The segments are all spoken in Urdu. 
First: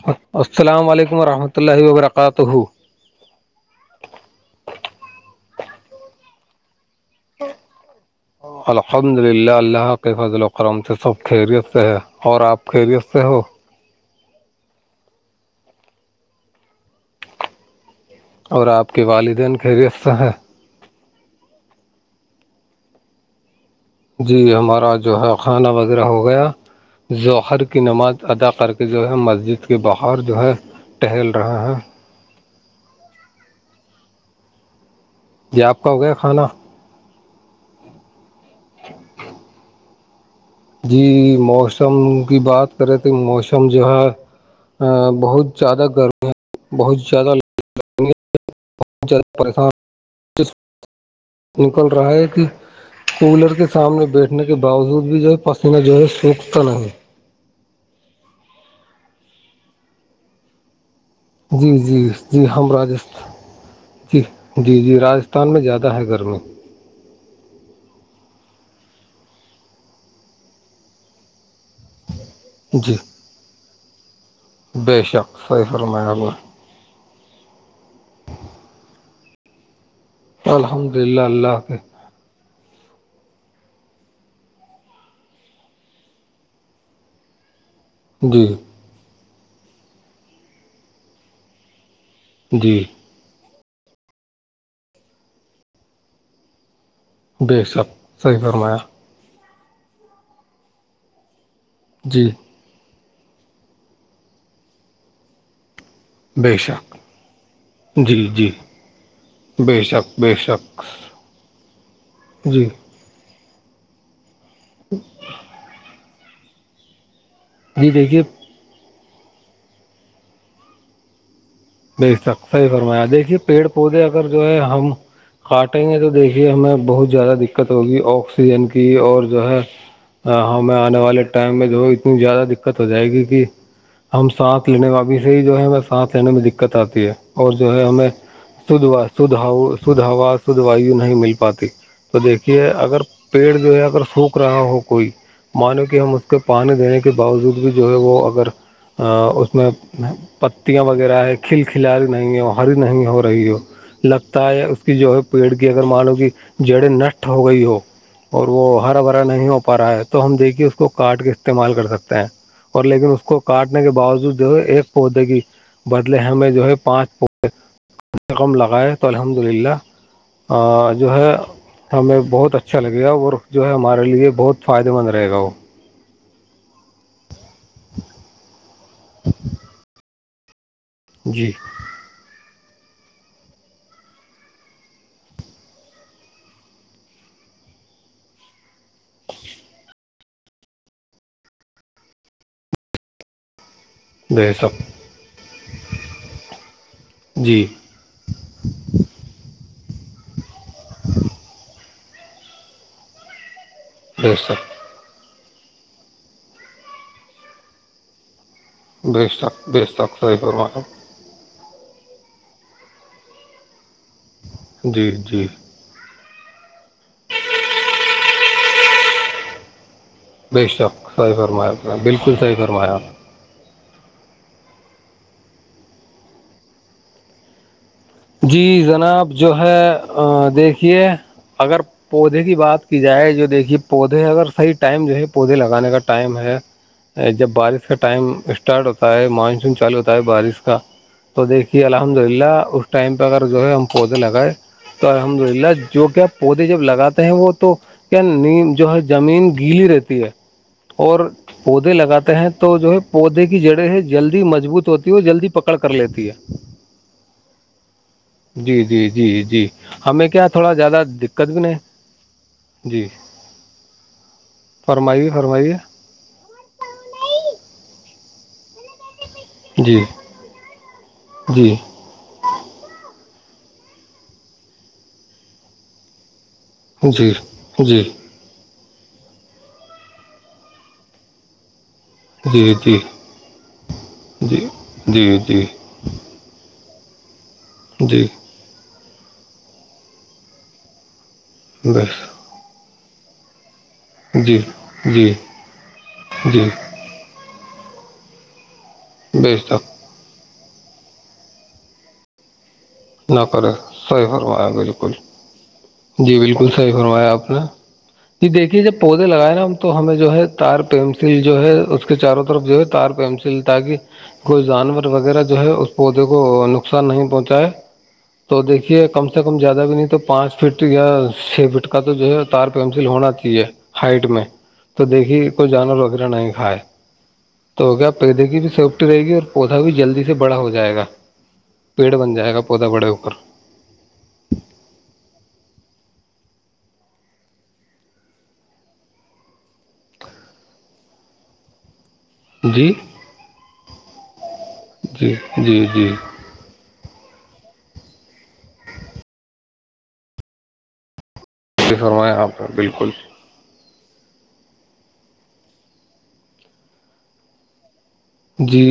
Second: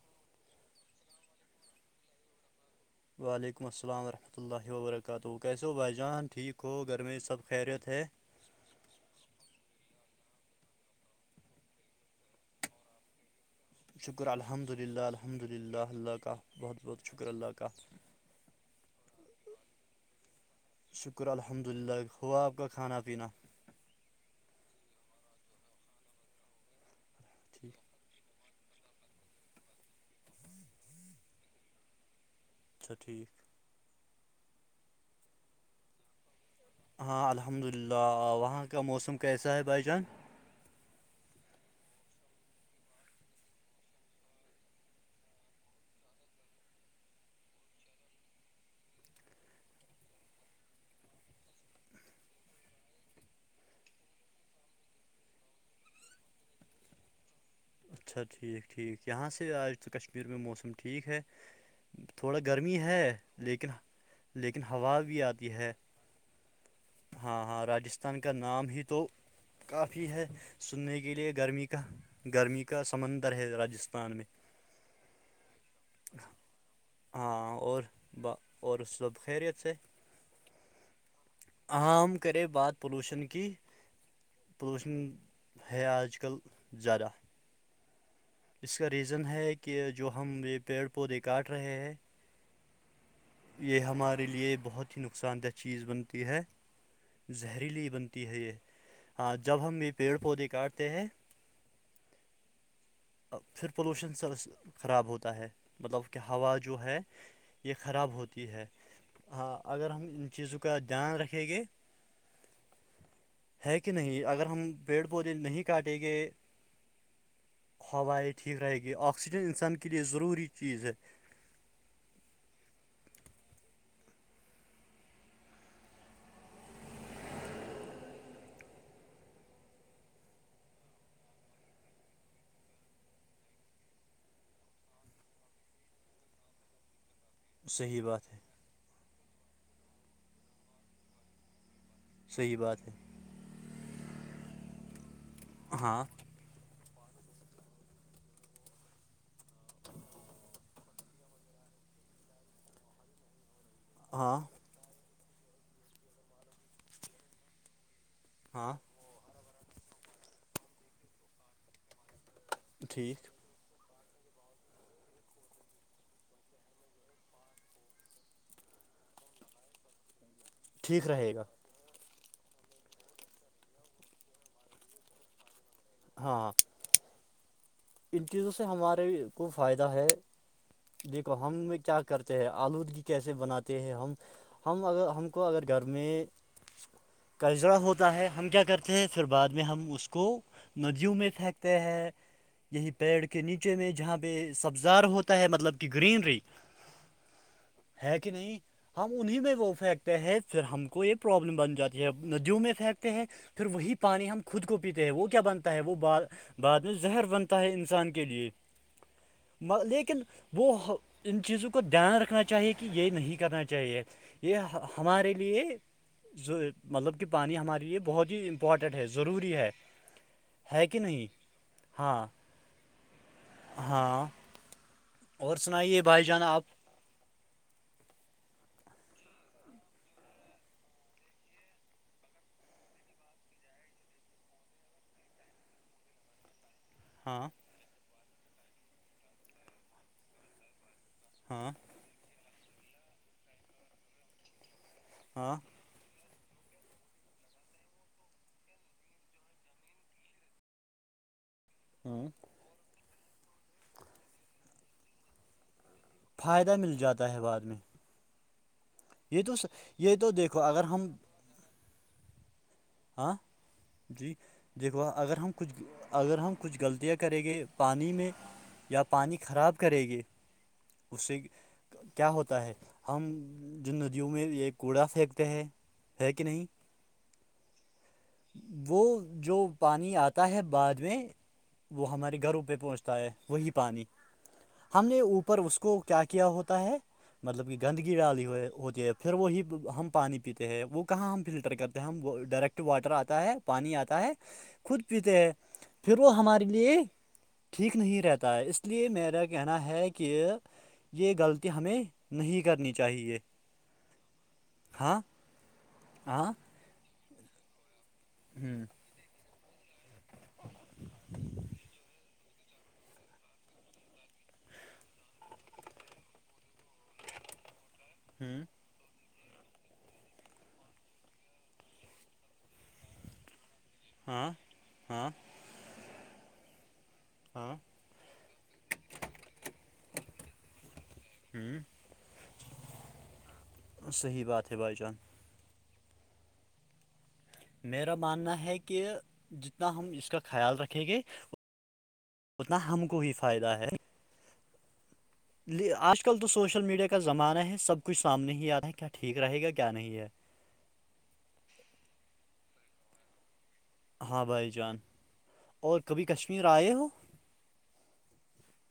حمۃ السلام علیکم ورحمۃ اللہ وبرکاتہ وعلیکم السلام ورحمۃہ اللہ وبرکاتہ کیسے ہو بھائی جان ٹھیک ہو گھر میں سب خیریت ہے الحمد للہ اللہ کے فضل وکرم سے سب خیریت سے ہے اور آپ خیریت سے ہو شکر الحمد للہ الحمد للہ اللہ کا بہت بہت شکر اللہ کا اور آپ کے والدین خیریت سے ہیں شکر الحمد للہ ہوا آپ کا کھانا پینا جی ہمارا جو ہے کھانا وغیرہ ہو گیا ذخر ٹھیک کی نماز ادا کر کے جو ہے مسجد کے بخار جو ہے ٹہل رہے ہیں اچھا ٹھیک جی آپ کا ہو گیا کھانا ہاں الحمد للہ وہاں کا موسم کیسا ہے بھائی جان جی موسم کی بات کریں تو موسم جو ہے بہت زیادہ گرمییا بہت زیادہ بہت زدہ پریشان نکل رہا ہے کہ کولر کے سامنے بیٹھنے کے باوجود بھی جو ہے پسینہ جو ہے سوکھتا نہیں اچھا ٹھیک ٹھیک یہاں سے آج تو کشمیر میں موسم ٹھیک ہے جی جی [unintelligible] تھوڑا جی ہم گرمی ہے راجستھان لیکن جی [unintelligible] لیکن جی ہوا جی بھی آتی راجستھان میں ہے زیادہ گرمی ہاں ہاں راجستھان کا نام ہی تو کافی ہے سننے کے لیے گرمی گرمی کا جی سمندر ہے راجستھان میں بے شک سئی شرما ہوبور ہاں اور ب اور اس وب خیریت سے الحمد للہلہ عام کرے بات پلوشن کی پلوشن ہے آج کل زذیادہ جی اس کا ریزن ہے کہ جو ہم یہ پیڑ پودے کاٹ رہے ہیں جی یہ ہمارے لیے بہت ہی نقصان دہ چیز بنتی ہے بے زہریلی شک بنتی صحیح ہے یہ فرمایا ہاں جب ہم یہ پیڑ پودے کاٹتے ہیں جی پھر پولوشن خراب ہوتا ہے مطلب کہ بے ہوا جو شک ہے یہ خراب جی ہوتی جی ہے ہاں بے اگر ہم شک ان بے چیزوں کا شک دھیان رکھیں گے جی ہے کہ نہیں اگر ہم پیڑ پودے نہیں کاٹیں گے جی دیکھیے ہوائیں ٹھیک رہے گی آکسیجن انسان کے لئے ضروری چیز ہے نہیں سب صحی فرمایا دیکھیے پیڑ پودے اگر جو ہے ہم کاٹیں گے تو دیکھیے ہمیں بہت زیادہ دقت ہوگی آکسیجن کی اور جو ہے ہاں ہاں میں آنے والے ٹائم میں د اتنی زیادہ دقت ہو جائے گی کہ ہم ساتھ لینے والاابی سے ہی جو ہے ہمیں ساتھ لینے میں دقت آتی ہے اور جو ہے صحیح ہمیں بات ہے ھھ شھ ہوا شھ وایو نہیں مل پاتی تو صحیح دیکھیے بات ہے اگر پیڑ جو ہے اگر سوکھ رہا ہو کوئی مانو کہ ہاں ہم اس کے پانی دینے کے باوجود بھی جو ہے وہ اگر اس اس میں پتیاں وغیرہ ہے کھل کھلاری نہیں ہے ہری نہیں ہو رہی ہو ہاں لگتا ہے اس کی جو ہے پیڑ کی اگر مانو کہ جڑیں نشٹ ہو گئی ہو اور ہاں وہ ہرا بھرا نہیں ہو پا رہا ہے تو ہم دیکھیے اس کو کاٹ کے استعمال کر سکتے ہیں اور لیکن اس ٹھیک کو کاٹنے کے باوجود جو ہے ایک پودے کی لے ہمیں جو ہے پانچ ک سے کم لگائے تو الحمد للہ اور ٹھیک جو ہے رہے گا ہمیں بہت اچھا لگے گا ورق جو ہے ہمارے لیے بہت فائدے مند رہے گا وہ ہاں ان چیزوں سے ہمارے کو فائدہ ہے دیکھو جی ہم میں کیا کرتے ہیں آلودگی کیسے بناتے ہیں ہم ہم اگر ہم کو اگر گھر میں کجڑا ہوتا ہے ہم کیا کرتے ہیں پھر بعد میں ہم اس کو ندیوں میں پھینکتے ہیں یہی پیڑ کے نیچے میں جہاں بے شک سبزار ہوتا ہے مطلب کہ گرینری جی ہے کہ نہیں ہم انہیں میں وہ پھینکتے ہیں پھر ہم کو یہ پروابلم بن جاتی یہب ندیوں میں پھینکتے ہیں پھر وہی پانی بے ہم خود کو شک تے ہیں وہ کیا بنتا ہے وہ بعد میں زہر بنتا ہے انسان کے لیے بے شک بے شک لیکن صحیح وہ فرمایا ان چیزوں کو دھیان رکھنا چاہیے کہ یہ نہیں کرنا چاہیے یہ جی ہمارے جی لیے جو مطلب کہ پانی ہمارے لیے بہت ہی امپورٹنٹ ہے ضروری ہے بے ہے شک کہ نہیں صحی فرمایا ہاں بالکل صحیح فرمایا ہاں اور سنائیے بھائی جانا آپ جی جناب جو ہے دیکھیے اگر پودے کی بات کی جائے جو دیکھیے پودے اگرح ٹائم جو ہے پودے لگانے کا ٹائم ہے ہ [inaudible] ہاں جب بارش کا ٹائم اسٹارٹ ہوتا ہے مانسون چالو ہوتا ہے بارش کا تو ہاں دیکھیے اللہ الحمد للہ اس ٹائم پہ اگر جو ہے ہم پودے لگائ تو الحمد ہاں للہ جو کیا پودے جب لگاتے ہیں وہ تو کیا نیم جو ہے زمین گیلی رہتی ہے اور پودے ہوں لگاتے ہیں تو جو ہے پودے کی جڑیں ہے جلدی مضبوط ہوتی ہے اور جلدی پکڑ کر لیتے فائدہ مل جاتا ہے بعد میں جی جی جی یہ تو جی یہ ہمیں تو کیا دیکھو تھوڑا اگر زیادہ ہم دقت بھی نہیں جی ہاں جی دیکھوا فرمائیے اگر ہم فرمائیے کچھ اگر ہم کچھ غلطیاں کریں گے پانی میں یا پانی خراب جی کریں گے اس سے جی کیا ہوتا ہے ہم جو ندیوں میں یہ کوڑا پھینکتے ہیں ہے کہ نہیں جی جی وہ جو پانی آتا ہے بعد میں وہ ہمارے گھروں پہ جی پہنچتا ہے وہی پانی ہم نے جی اوپ جی کو کیا کیا ہوتا ہے مطلب کہ گندگی جی جی ڈالی ہو ہوتی ہے پھر وہی ہم پانی پیتے ہیں وہ کہاں ہم فلٹر کرتے ہیں بس ہم وہ ڈائریکٹ واٹر آتا ہے پانی آتا ہے جی خود جی پیتے ہیں پھر وہ ہمارے جی لیے ٹھیک نہیں رہتا ہے اس اس لیے میرا بیش کہنا تک ہے کہ یہ غلطی ہمیں نہیں کرنی تھی نہ کرے صحیح فرمایا بالکل ہاں جی ہاں بالکل حی فروایا آپ نے یہ دیکھیے ہوں جب پودے لگائے نا تو ہمیں جو ہے تار پینسل جو ہے اس کے چاروں طرف جو ہے تار پینسل تاکہ کوئی جانور وغیرہ جو ہے اس پودے کو نقصان نہیں پہنچائے تو ہوں دیکھیے کم سے کم زیادہ بھی نہیں تو پانچ فٹ یا چھ فٹ کا کا تو جو ہے تار پینسل ہونا چاہیے ہائٹ میں ہاں تو ہاں دیکھیے کوئی جانور وغیرہ نہیں کھائے ہاں تو کیا پودے کی بھی سیفٹی رہے گی اور پودا بھی جلدی سے بڑا ہو جائے گا ہوں پیڑ بن جائے گا پودا بڑےوپر [unintelligible] صحیح بات ہے بھائی جان میرا ماننا ہے کہ جتنا ہم اس کا خیال رکھیں گے اتنا جی ہم کو ہی فائدہ ہے [inaudible] جی آج کل تو سوشل میڈیا کا زمانہ ہے سب کچھ سامنے ہی آ رہا ہے کیا ٹھیک رہے گا کیا نہیں ہے ج فرمائیں آپ کا بالکل ہاں بھائی جان اور کبھی کشمیر آئے ہو جی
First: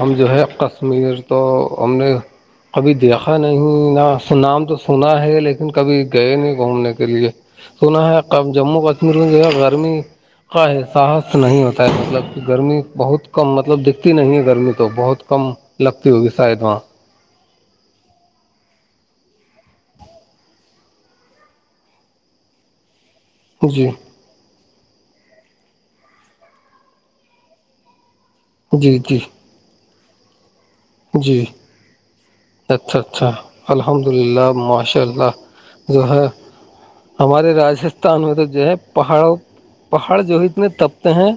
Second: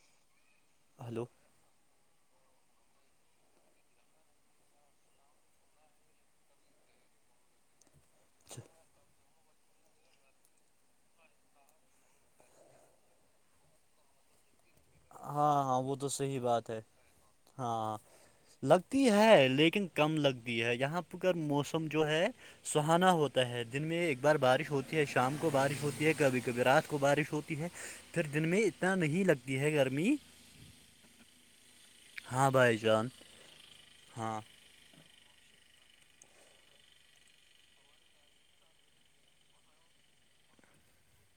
ہم جو ہے کشمیر ہلو تو ہم نے کبھی دیکھا نہیں نا نام تو سنا ہے لیکن کبھی گئے نہیں گھومنے کے لیے سنا ہے کب جموں کشمیر کی جگہ گرمی کا احساس نہیں ہوتا ہے مطلب کہ گرمی بہت کم مطلب دکھتی نہیں ہے گرمی تو بہت کم ہاں ہاں وہ تو لگتی ہوگی صحیح شاید بات وہاں ہے ہاں لگتی ہے لیکن کم لگتی ہے یہاں پر پر موسم جو ہے سہانا ہوتا ہوتا ہے دن جی میں ایک بار بارش ہوتی ہے شام کو بارش ہوتی ہے کبھی کبھی رات کو بارش ہوتی ہے پھر دن میں اتنا جی جی نہیں لگتی ہے گرمی جی ہاں بھائی اچھا جان اچھا الحمد ہاں للہ ماشاء اللہ جو ہے ہمارے راجستھان میں تو جو ہے پہاڑوں پہاڑ جو ہے اتنے تپتے ہیں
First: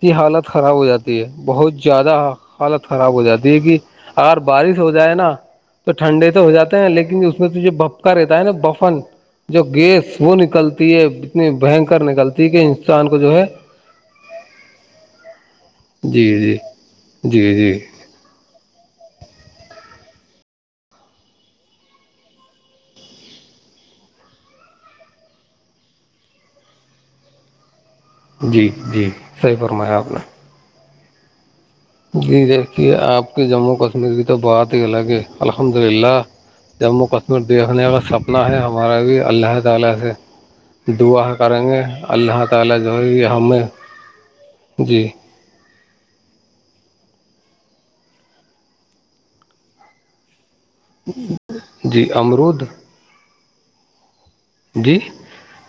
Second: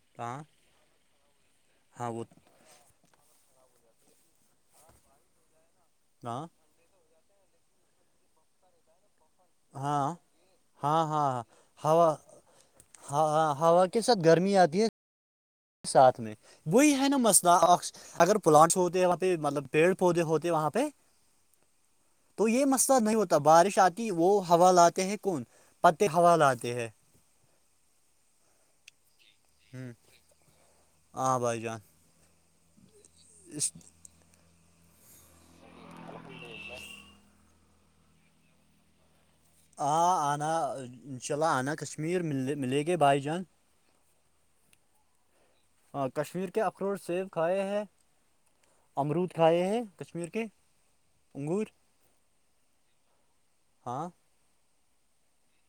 کی ہاں حالت خراب ہو جاتی ہے بہت ہاں زیادہ وہ حالت خراب ہو جاتی ہے کہ اگر بارش ہو جائے نا تو ٹھنڈے تو ہاں ہو جاتے لیکن اس میں تو جو بھپکا رہتا ہے نا بفن جو گیس ہاں وہ نکلتی ہے ہاں ہاں اتنی بنکر ہوا نکلتی کہ انسان کو ہاں جو ہے ہاں ہوا کے ساتھ گرمی آتی ہے ساتھ جی میں جی وہی ہے نا جی مس جی آکس اگر پلاانٹس ہوتےاں پہ مطلب پیڑ پودے ہوتے ہیں وہاں پہ تو یہ مسئلہ نہیں ہوتا بارش آتی وہ ہوا لاتے ہیں کون پتے حواال آتے ہیں جی جی صحیح ہ فرمایا آپ نے بھائی جان جی دیکھیے آپ کے اس جموں کشمیر کی تو بہات ہی الگ ہے الحمد للہ جموں کشمیر دیکھنے کا سپنا ہے ہمارا بھی اللہ اللہ تعالا آ سے آنا دعا انشاء اللہ کریں آنا گے کشمیر اللہ مل تعالا ملے جو گے بھائی ہے جان ہمیں جی ہاں کشمیر کے اخروٹ سیب کھائے ہیں امرود کھائے ہیں کشمیر کے انگور جی امرود ہاں جی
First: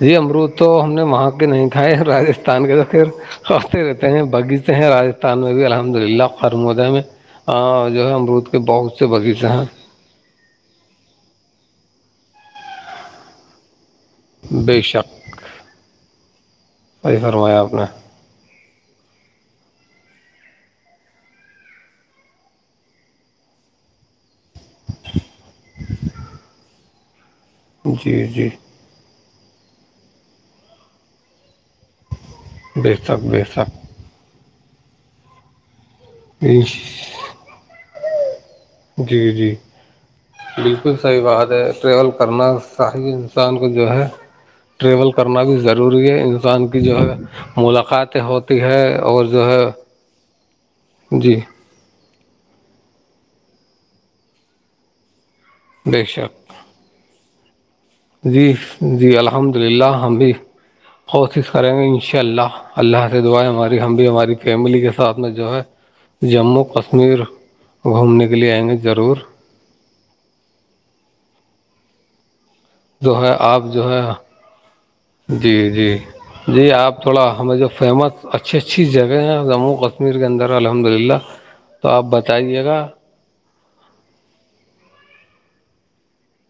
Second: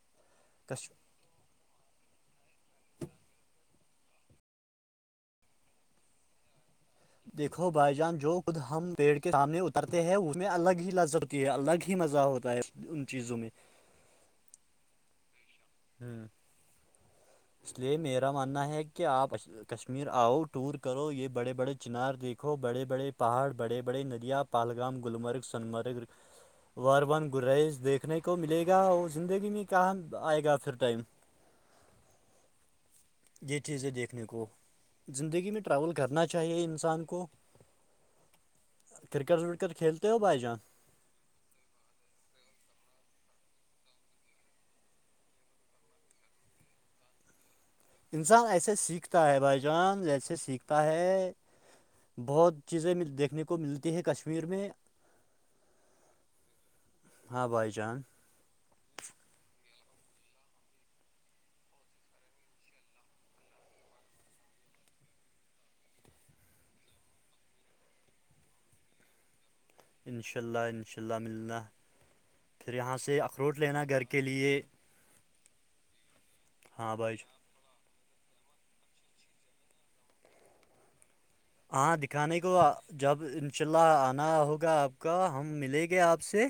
جی امرود تو کشمیر ہم نے وہاں کے نہیں کائے راجستھان کے ذخر رہتے ہیں باغیچے ہیں راجستھان میں بھی الحمد للہ خرمودہ میں دیکھو بھائی ہے جان جو امرود خود کے ہم بہت سے پیڑ کے باغیچے سامنے ہیں اترتے اس میں الگ ہی لذت ہوتی ہے الگ ہی مزہ ہوتا ہے ان چیزوں میں بے شک ہوں سہی فرمایا آپ اس نے لیے میرا ماننا ہے کہ آپ کشمیر آؤ ٹور کرو یہ بڑے بڑے چنار دیکھو بڑے بڑے پہاڑ بڑے بڑے ندیاں پہلگام گلمرگ سنمرگ واربن گریز دیکھنے جی کو جی ملے گا اور زندگی میں کہاں آئے گا پھر ٹائم بہتر یہ چیز ہے دیکھنے کو زندگی میں ٹراول کرنا چاہیے انسان کو جی کرکٹ جی ورکٹ کھیلتے ہو بھائی جان بالکل صحیح بات ہے ٹریول کرنا صحی انسان کو جو ہے ٹریول کرنا بھی ضروری ہے انسان کی جو ہے ملاقات انسان ایسے سیکھتا ہے بھائی جان جیسے سیکھتا ہے جی بہت چیزیں دیکھنے کو ملتی ہے کشمیر میں بے شک ہاں بھائی جان جی جی الحمد للہ ہم بھی کوشش کریں گے ان شاء اللہ اللہ سے دعائیں ہماری ہم بھی ہماری فیملی کے ساتھ میں جو ہے جموں کشمیر گھومنے کے لیے آئیں گے ضرور انشاء اللہ انشاء اللہ ملنلہ پھر یہاں جو سے ہے اخروٹ آپ لینا جو گھر ہے کے لے جی جی جی ہاں آپ بھائی تھوڑا جان، ہمیں جو فیمس اچھی اچھی جگہیں ہیں جموں کشمیر کے اندر الحمد للہ تو ہاں آپ دکھانے کو بتائیے گا جب انشاء اللہ آنا ہوگا آپ کا ہم ملیں گے آپ سے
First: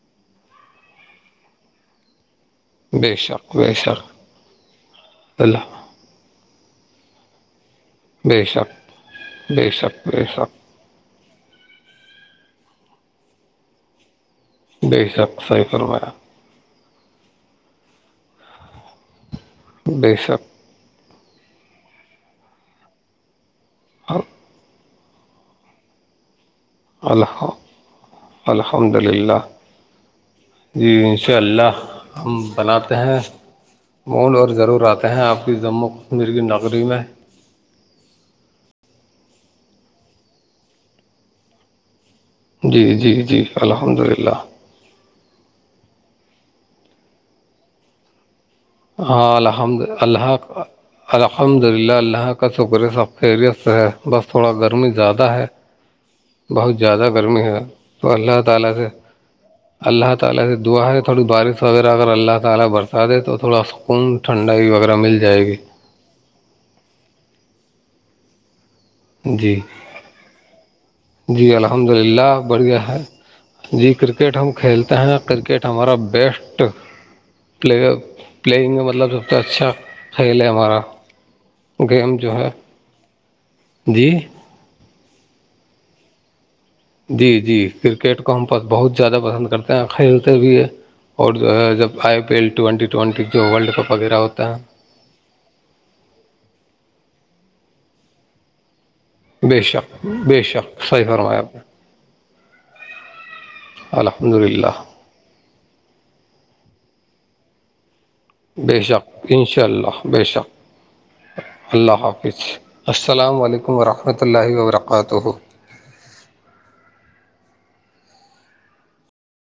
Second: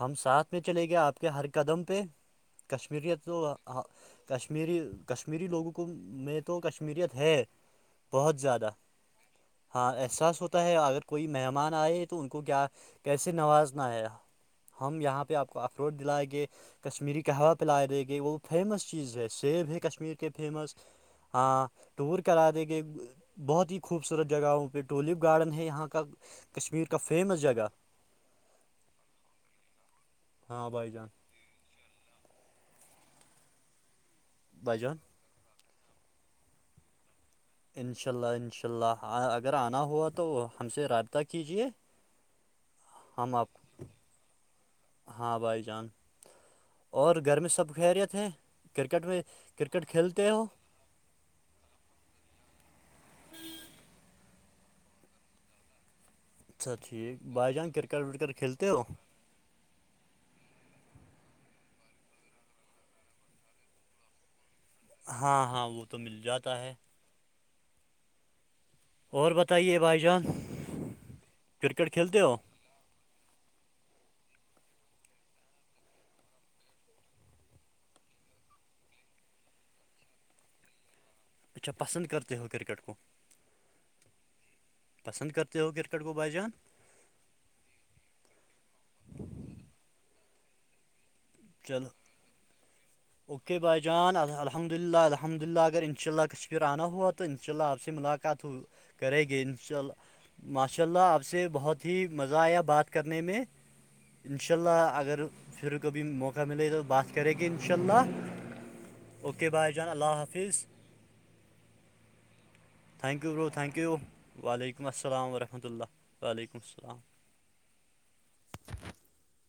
ہم ساتھ میں چلے گئے آپ کے ہر قدم پہ بے کشمیریت تو شک بے شک کشمیری کشمیری لوگوں اللہ کو میں کشمیریت ہے بہت بے زیادہ شک بے ہاں شک بے احساس ہوتا شک ہے اگر کوئی مہمان آئے تو ان کو کیا کیسے نوازنا آیا ہم بے یہاں پہ شک آپ کو صحیح اخروٹ فرمایا دلائیں گے کشمیری قوہ پ لائے دے گئے وہ فیمس چیز ہے سیب ہے کشمیر بے کے شک فیمس ہاں ٹور کرا دے کے بہت ہی خوبصورت جگہوں پہ ٹولپ گارڈن ہے یہاں کا کشمیر کا فیمس جگہ الحمد للہ ہاں ج بھائی جان اک اللہ ہم بناتے ہیں مول اور بھائی ضرور جان آتے ہیں آپ کی ضم میری نگری میں انشاء اللہ انشاء اللہ اگر آنا ہوا تو ہم سے رابطہ کیجیے جی جی ہم جی آپ الحمد للہ ہاں بھائی جان اور گھر میں سب خیریت ہیں کرکٹ میں ہاں الحمد کرکٹ کھیلتے اللہ ہو الحمد للہ اللہ کا شکرے سب خیریت سے ہے بس تھوڑا گرمی زیادہ ہے [inaudible] [inaudible] اچھا تھوڑا ٹھیک بھائی جان کرکٹ ورکٹ کھیلتے ہو سکون ھنڈائی وغیرہ مل ہاں جائے گی ہاں وہ تو مل جاتا ہے اور جی بتائیے بھائی جان جی الحمد کرکٹ کھیلتے للہ ہو بڑھیا ہے جی کرکٹ ہم کھیلتے ہیں کرکٹ ہمارا بیسٹ پلیئر پلیئنگ مطلب سب سے اچھا کھیل ہے ہمارا اچھا پسند گیم جو کرتے ہو ہے کرکٹ کو جی پسند کرتے ہو کرکٹ کو بائی جان جی جی کرکٹ کو ہم بس بہت زیادہ پسند کرتے ہیں کھیلتے بھی ہیں اور جو ہے چلو جب I P L twenty twenty جو ورلڈ کپ وغیرہ ہوتا ہے الحد للہ الحمد للہ اگر ا انناء اللہ کشمیر آنا ہوا تو انشاء اللہ آپ سے ملاقات ہو کریں گے ان بے شاء شک اللہ بے شک ماشاء صحیح اللہ آپ فرمایا سے نے بہت ہی مزہ آیا بات کرنے میں الحمد اشاء للہ اللہ اگر پھر کبھی موقع ملے تو بات کریں کہ انشاء اللہ بے شک ان اوکے شاء بھائی جان اللہ بے شک حافظ اللہ حافظ تھینک یو السلام بو علیکم تھینک یو ورحمۃ اللہ وعلیکم السلام وبرکاتہ وورحمت اللہ وعلیکم السلام